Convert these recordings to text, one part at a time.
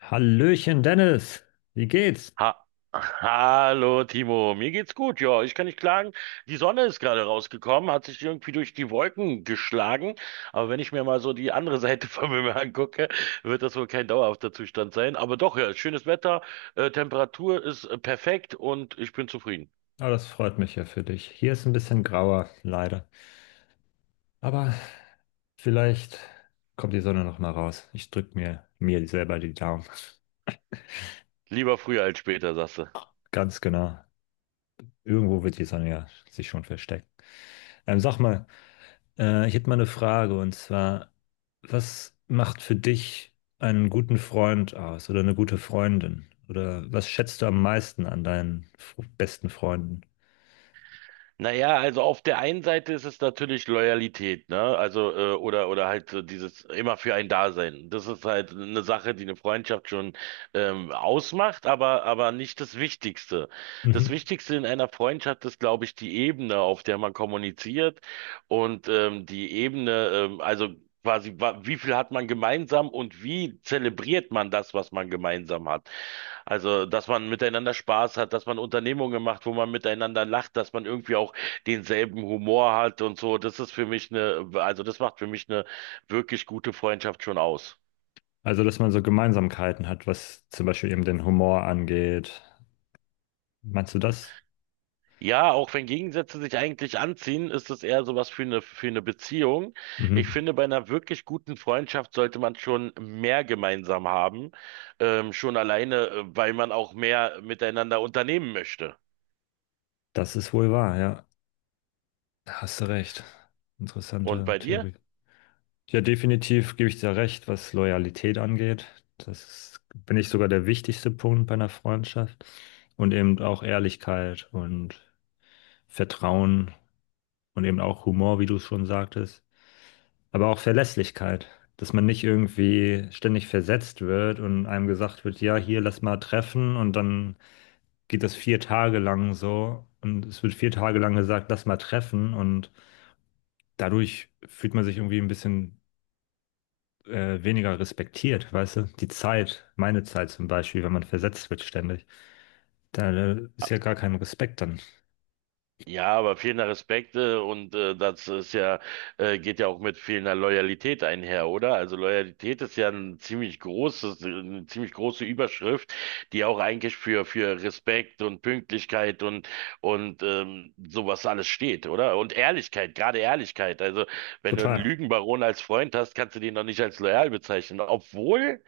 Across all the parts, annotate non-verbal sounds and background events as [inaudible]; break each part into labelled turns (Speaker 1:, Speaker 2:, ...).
Speaker 1: Hallöchen, Dennis. Wie geht's?
Speaker 2: Ha Hallo Timo, mir geht's gut, ja, ich kann nicht klagen. Die Sonne ist gerade rausgekommen, hat sich irgendwie durch die Wolken geschlagen, aber wenn ich mir mal so die andere [laughs] Seite vom Himmel angucke, wird das wohl kein dauerhafter Zustand sein. Aber doch, ja, schönes Wetter, Temperatur ist perfekt und ich bin zufrieden.
Speaker 1: Oh, das freut mich ja für dich. Hier ist ein bisschen grauer, leider. Aber vielleicht kommt die Sonne noch mal raus. Ich drück mir selber die Daumen.
Speaker 2: Lieber früher als später, sagst du.
Speaker 1: [laughs] Ganz genau. Irgendwo wird die Sonne ja sich schon verstecken. Sag mal, ich hätte mal eine Frage und zwar, was macht für dich einen guten Freund aus oder eine gute Freundin? Oder was schätzt du am meisten an deinen besten Freunden?
Speaker 2: Naja, also auf der einen Seite ist es natürlich Loyalität, ne? Also, oder halt so dieses immer für ein Dasein. Das ist halt eine Sache, die eine Freundschaft schon ausmacht, aber nicht das Wichtigste. Das
Speaker 1: Mhm.
Speaker 2: Wichtigste in einer Freundschaft ist, glaube ich, die Ebene, auf der man kommuniziert und die Ebene, also quasi, wie viel hat man gemeinsam und wie zelebriert man das, was man gemeinsam hat? Also, dass man miteinander Spaß hat, dass man Unternehmungen macht, wo man miteinander lacht, dass man irgendwie auch denselben Humor hat und so, das ist für mich eine das macht für mich eine wirklich gute Freundschaft schon aus.
Speaker 1: Also, dass man so Gemeinsamkeiten hat, was zum Beispiel eben den Humor angeht. Meinst du das?
Speaker 2: Ja, auch wenn Gegensätze sich eigentlich anziehen, ist es eher sowas für eine Beziehung. Ich
Speaker 1: Mhm.
Speaker 2: finde, bei einer wirklich guten Freundschaft sollte man schon mehr gemeinsam haben, schon alleine, weil man auch mehr miteinander unternehmen möchte.
Speaker 1: Das ist wohl wahr, ja. Da hast du recht.
Speaker 2: Und
Speaker 1: Interessante
Speaker 2: bei dir?
Speaker 1: Theorie. Ja, definitiv gebe ich dir recht, was Loyalität angeht. Das ist, bin ich sogar der wichtigste Punkt bei einer Freundschaft. Und eben auch Ehrlichkeit und Vertrauen und eben auch Humor, wie du es schon sagtest. Aber auch Verlässlichkeit, dass man nicht irgendwie ständig versetzt wird und einem gesagt wird, ja, hier lass mal treffen und dann geht das 4 Tage lang so und es wird 4 Tage lang gesagt, lass mal treffen und dadurch fühlt man sich irgendwie ein bisschen weniger respektiert, weißt du? Die Zeit, meine Zeit zum Beispiel, wenn man versetzt wird ständig, da ist ja gar kein Respekt dann.
Speaker 2: Ja, aber fehlender Respekt und geht ja auch mit fehlender Loyalität einher, oder? Also Loyalität ist ja eine ziemlich große Überschrift, die auch eigentlich für Respekt und Pünktlichkeit und und sowas alles steht, oder? Und Ehrlichkeit, gerade Ehrlichkeit. Also wenn du einen
Speaker 1: Total.
Speaker 2: Lügenbaron als Freund hast, kannst du den noch nicht als loyal bezeichnen, obwohl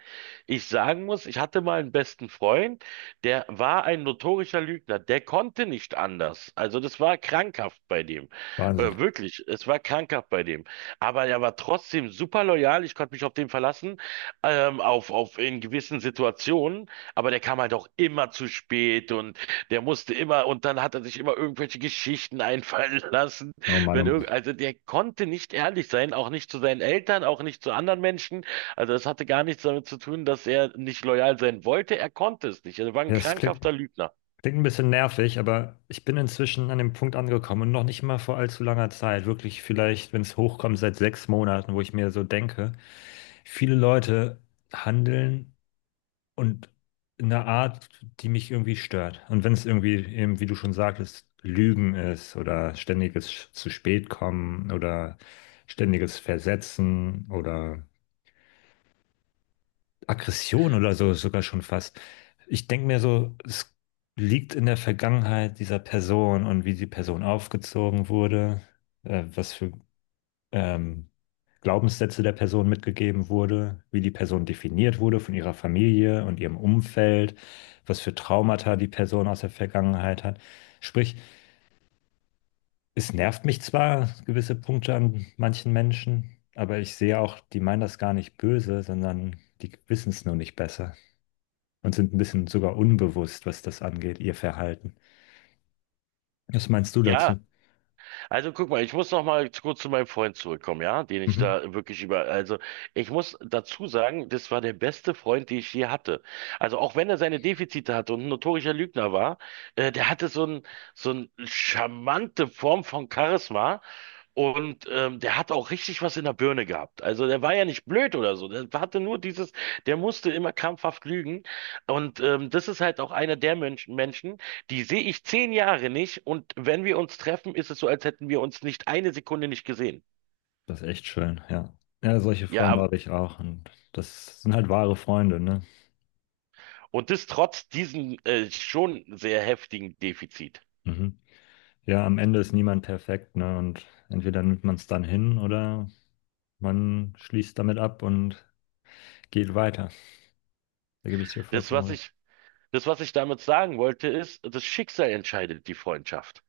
Speaker 2: ich sagen muss, ich hatte mal einen besten Freund. Der war ein notorischer Lügner. Der konnte nicht anders. Also das war krankhaft bei dem.
Speaker 1: Wahnsinn.
Speaker 2: Wirklich, es war krankhaft bei dem. Aber er war trotzdem super loyal. Ich konnte mich auf den verlassen, auf in gewissen Situationen. Aber der kam halt auch immer zu spät und der musste immer, und dann hat er sich immer irgendwelche Geschichten einfallen [laughs] lassen.
Speaker 1: Oh Mann, oh
Speaker 2: Wenn
Speaker 1: Mann.
Speaker 2: irgend, also der konnte nicht ehrlich sein, auch nicht zu seinen Eltern, auch nicht zu anderen Menschen. Also es hatte gar nichts damit zu tun, dass er nicht loyal sein wollte. Er konnte es nicht. Er war ein
Speaker 1: Ja, es klingt,
Speaker 2: krankhafter Lügner.
Speaker 1: Klingt ein bisschen nervig, aber ich bin inzwischen an dem Punkt angekommen und noch nicht mal vor allzu langer Zeit, wirklich vielleicht, wenn es hochkommt, seit 6 Monaten, wo ich mir so denke, viele Leute handeln und in einer Art, die mich irgendwie stört. Und wenn es irgendwie eben, wie du schon sagtest, Lügen ist oder ständiges zu spät kommen oder ständiges Versetzen oder Aggression oder so sogar schon fast. Ich denke mir so, es liegt in der Vergangenheit dieser Person und wie die Person aufgezogen wurde, was für ähm, Glaubenssätze der Person mitgegeben wurde, wie die Person definiert wurde von ihrer Familie und ihrem Umfeld, was für Traumata die Person aus der Vergangenheit hat. Sprich, es nervt mich zwar gewisse Punkte an manchen Menschen, aber ich sehe auch, die meinen das gar nicht böse, sondern die wissen es nur nicht besser und sind ein bisschen sogar unbewusst, was das angeht, ihr Verhalten. Was meinst du
Speaker 2: Ja,
Speaker 1: dazu?
Speaker 2: also guck mal, ich muss noch mal kurz zu meinem Freund zurückkommen, ja, den ich
Speaker 1: Mhm.
Speaker 2: da wirklich über, also ich muss dazu sagen, das war der beste Freund, den ich je hatte. Also auch wenn er seine Defizite hatte und ein notorischer Lügner war, der hatte so ein, so eine charmante Form von Charisma. Und der hat auch richtig was in der Birne gehabt. Also der war ja nicht blöd oder so. Der hatte nur dieses, der musste immer krampfhaft lügen. Und das ist halt auch einer der Menschen, die sehe ich 10 Jahre nicht. Und wenn wir uns treffen, ist es so, als hätten wir uns nicht eine Sekunde nicht gesehen.
Speaker 1: Das ist echt schön, ja. Ja, solche
Speaker 2: Ja,
Speaker 1: Freunde
Speaker 2: aber,
Speaker 1: habe ich auch und das sind halt wahre Freunde, ne?
Speaker 2: und das trotz diesem schon sehr heftigen Defizit.
Speaker 1: Mhm. Ja, am Ende ist niemand perfekt, ne? Und entweder nimmt man es dann hin oder man schließt damit ab und geht weiter. Da gebe ich dir
Speaker 2: Das,
Speaker 1: vollkommen
Speaker 2: was
Speaker 1: recht.
Speaker 2: ich, das, was ich damit sagen wollte, ist, das Schicksal entscheidet die Freundschaft.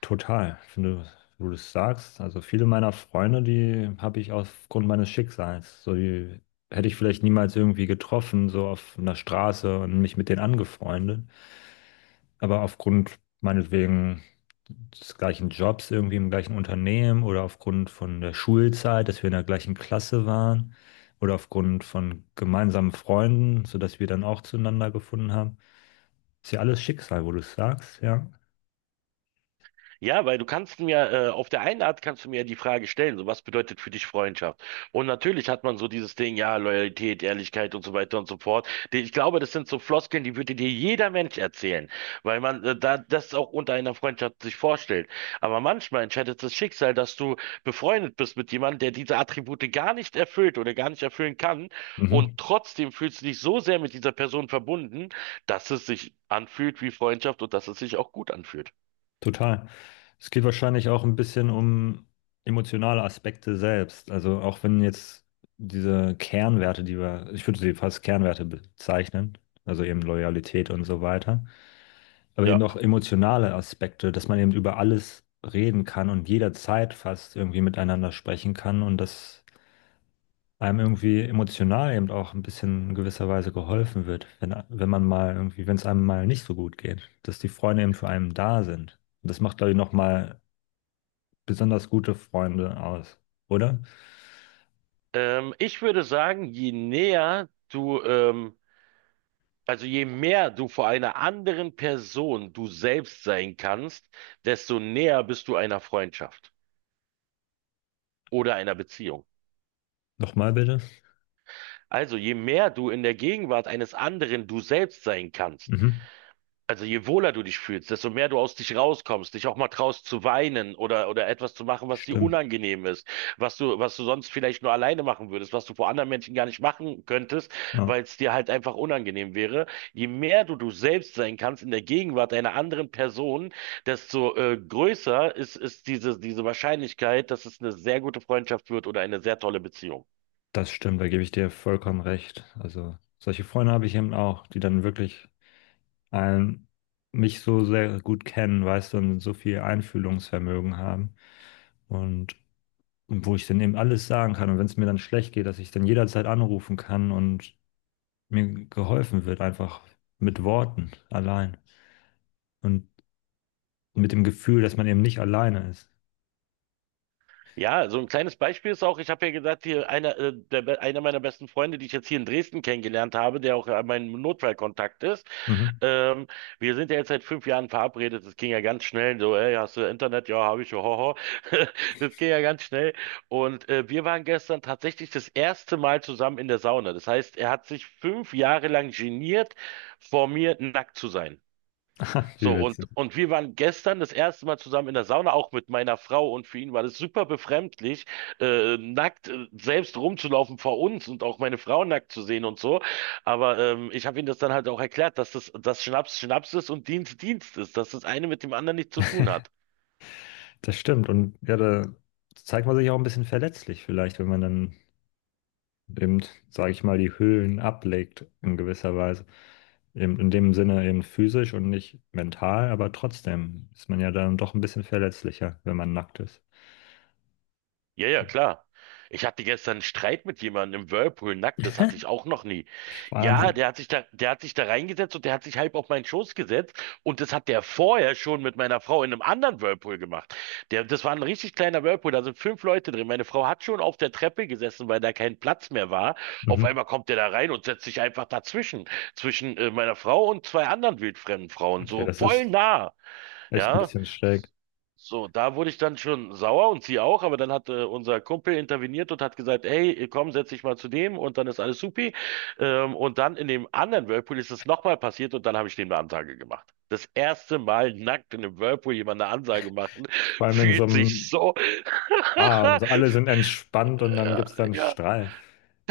Speaker 1: Total, wenn du das sagst. Also viele meiner Freunde, die habe ich aufgrund meines Schicksals. So, die hätte ich vielleicht niemals irgendwie getroffen, so auf einer Straße und mich mit denen angefreundet. Aber aufgrund meinetwegen des gleichen Jobs, irgendwie im gleichen Unternehmen oder aufgrund von der Schulzeit, dass wir in der gleichen Klasse waren oder aufgrund von gemeinsamen Freunden, sodass wir dann auch zueinander gefunden haben. Ist ja alles Schicksal, wo du es sagst, ja.
Speaker 2: Ja, weil du kannst mir, auf der einen Art kannst du mir ja die Frage stellen, so was bedeutet für dich Freundschaft? Und natürlich hat man so dieses Ding, ja, Loyalität, Ehrlichkeit und so weiter und so fort. Ich glaube, das sind so Floskeln, die würde dir jeder Mensch erzählen, weil man da das auch unter einer Freundschaft sich vorstellt. Aber manchmal entscheidet das Schicksal, dass du befreundet bist mit jemandem, der diese Attribute gar nicht erfüllt oder gar nicht erfüllen kann. Und
Speaker 1: Mhm.
Speaker 2: trotzdem fühlst du dich so sehr mit dieser Person verbunden, dass es sich anfühlt wie Freundschaft und dass es sich auch gut anfühlt.
Speaker 1: Total. Es geht wahrscheinlich auch ein bisschen um emotionale Aspekte selbst. Also auch wenn jetzt diese Kernwerte, ich würde sie fast Kernwerte bezeichnen, also eben Loyalität und so weiter, aber
Speaker 2: Ja.
Speaker 1: eben auch emotionale Aspekte, dass man eben über alles reden kann und jederzeit fast irgendwie miteinander sprechen kann und dass einem irgendwie emotional eben auch ein bisschen in gewisser Weise geholfen wird, wenn man mal irgendwie, wenn es einem mal nicht so gut geht, dass die Freunde eben für einen da sind. Das macht, glaube ich, nochmal besonders gute Freunde aus, oder?
Speaker 2: Ich würde sagen, je mehr du vor einer anderen Person du selbst sein kannst, desto näher bist du einer Freundschaft oder einer Beziehung.
Speaker 1: Nochmal bitte.
Speaker 2: Also je mehr du in der Gegenwart eines anderen du selbst sein kannst.
Speaker 1: Mhm.
Speaker 2: Also je wohler du dich fühlst, desto mehr du aus dich rauskommst, dich auch mal traust zu weinen oder etwas zu machen, was dir
Speaker 1: Stimmt.
Speaker 2: unangenehm ist, was du sonst vielleicht nur alleine machen würdest, was du vor anderen Menschen gar nicht machen könntest,
Speaker 1: Ja,
Speaker 2: weil es dir halt einfach unangenehm wäre. Je mehr du du selbst sein kannst in der Gegenwart einer anderen Person, desto größer ist diese Wahrscheinlichkeit, dass es eine sehr gute Freundschaft wird oder eine sehr tolle Beziehung.
Speaker 1: das stimmt, da gebe ich dir vollkommen recht. Also solche Freunde habe ich eben auch, die dann wirklich einen, mich so sehr gut kennen, weißt du, und so viel Einfühlungsvermögen haben. Und wo ich dann eben alles sagen kann. Und wenn es mir dann schlecht geht, dass ich dann jederzeit anrufen kann und mir geholfen wird, einfach mit Worten allein. Und mit dem Gefühl, dass man eben nicht alleine ist.
Speaker 2: Ja, so ein kleines Beispiel ist auch, ich habe ja gesagt, hier einer, der, be- einer meiner besten Freunde, die ich jetzt hier in Dresden kennengelernt habe, der auch mein Notfallkontakt ist.
Speaker 1: Mhm.
Speaker 2: Ähm, Wir sind ja jetzt seit 5 Jahren verabredet. Das ging ja ganz schnell. So, ey, hast du Internet? Ja, habe ich. Hoho. [laughs] Das ging ja ganz schnell. Und wir waren gestern tatsächlich das erste Mal zusammen in der Sauna. Das heißt, er hat sich 5 Jahre lang geniert, vor mir nackt zu sein.
Speaker 1: [laughs] Wie
Speaker 2: So,
Speaker 1: witzig.
Speaker 2: und wir waren gestern das erste Mal zusammen in der Sauna, auch mit meiner Frau. Und für ihn war das super befremdlich, nackt selbst rumzulaufen vor uns und auch meine Frau nackt zu sehen und so. Aber ich habe ihm das dann halt auch erklärt, dass Schnaps Schnaps ist und Dienst Dienst ist, dass das eine mit dem anderen nichts zu tun hat.
Speaker 1: Das stimmt. Und ja, da zeigt man sich auch ein bisschen verletzlich vielleicht, wenn man dann eben, sage ich mal, die Hüllen ablegt in gewisser Weise. Eben in dem Sinne eben physisch und nicht mental, aber trotzdem ist man ja dann doch ein bisschen verletzlicher, wenn man nackt ist.
Speaker 2: Ja, ja, klar. Ich hatte gestern einen Streit mit jemandem im Whirlpool nackt, das hatte
Speaker 1: [laughs]
Speaker 2: ich auch noch nie. Ja,
Speaker 1: Wahnsinn.
Speaker 2: der hat sich da reingesetzt und der hat sich halb auf meinen Schoß gesetzt und das hat der vorher schon mit meiner Frau in einem anderen Whirlpool gemacht. Das war ein richtig kleiner Whirlpool, da sind fünf Leute drin. Meine Frau hat schon auf der Treppe gesessen, weil da kein Platz mehr war. Auf
Speaker 1: Mhm.
Speaker 2: einmal kommt der da rein und setzt sich einfach dazwischen, zwischen meiner Frau und zwei anderen wildfremden Frauen,
Speaker 1: Okay,
Speaker 2: so
Speaker 1: das
Speaker 2: voll
Speaker 1: ist
Speaker 2: nah.
Speaker 1: echt ein
Speaker 2: Ja,
Speaker 1: bisschen schräg.
Speaker 2: so, da wurde ich dann schon sauer und sie auch, aber dann hat unser Kumpel interveniert und hat gesagt, hey, komm, setz dich mal zu dem und dann ist alles supi. Und dann in dem anderen Whirlpool ist es nochmal passiert und dann habe ich dem eine Ansage gemacht. Das erste Mal nackt in einem Whirlpool jemand eine Ansage machen,
Speaker 1: Vor
Speaker 2: [laughs]
Speaker 1: allem in so
Speaker 2: fühlt sich
Speaker 1: einem,
Speaker 2: so,
Speaker 1: ah, also alle sind entspannt und
Speaker 2: [laughs]
Speaker 1: dann gibt es
Speaker 2: äh,
Speaker 1: dann
Speaker 2: ja,
Speaker 1: Strahl.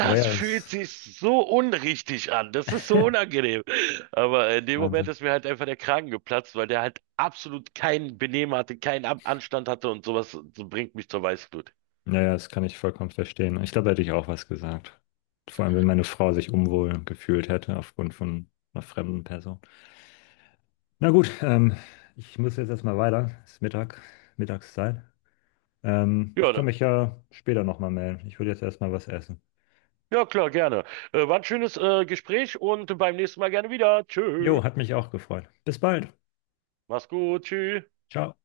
Speaker 1: Aber ja, das
Speaker 2: fühlt
Speaker 1: ist
Speaker 2: sich so unrichtig an. Das ist so unangenehm. Aber in dem Moment
Speaker 1: Wahnsinn.
Speaker 2: ist mir halt einfach der Kragen geplatzt, weil der halt absolut kein Benehmen hatte, keinen An Anstand hatte und sowas so bringt mich zur Weißglut.
Speaker 1: Naja, das kann ich vollkommen verstehen. Ich glaube, da hätte ich auch was gesagt. Vor allem, wenn meine Frau sich unwohl gefühlt hätte aufgrund von einer fremden Person. Na gut, ich muss jetzt erstmal weiter. Es ist Mittag, Mittagszeit. Ich
Speaker 2: Ja,
Speaker 1: kann mich ja später nochmal melden. Ich würde jetzt erstmal was essen.
Speaker 2: ja, klar, gerne. War ein schönes Gespräch und beim nächsten Mal gerne wieder. Tschö.
Speaker 1: Jo, hat mich auch gefreut. Bis bald.
Speaker 2: Mach's gut. Tschüss.
Speaker 1: Ciao.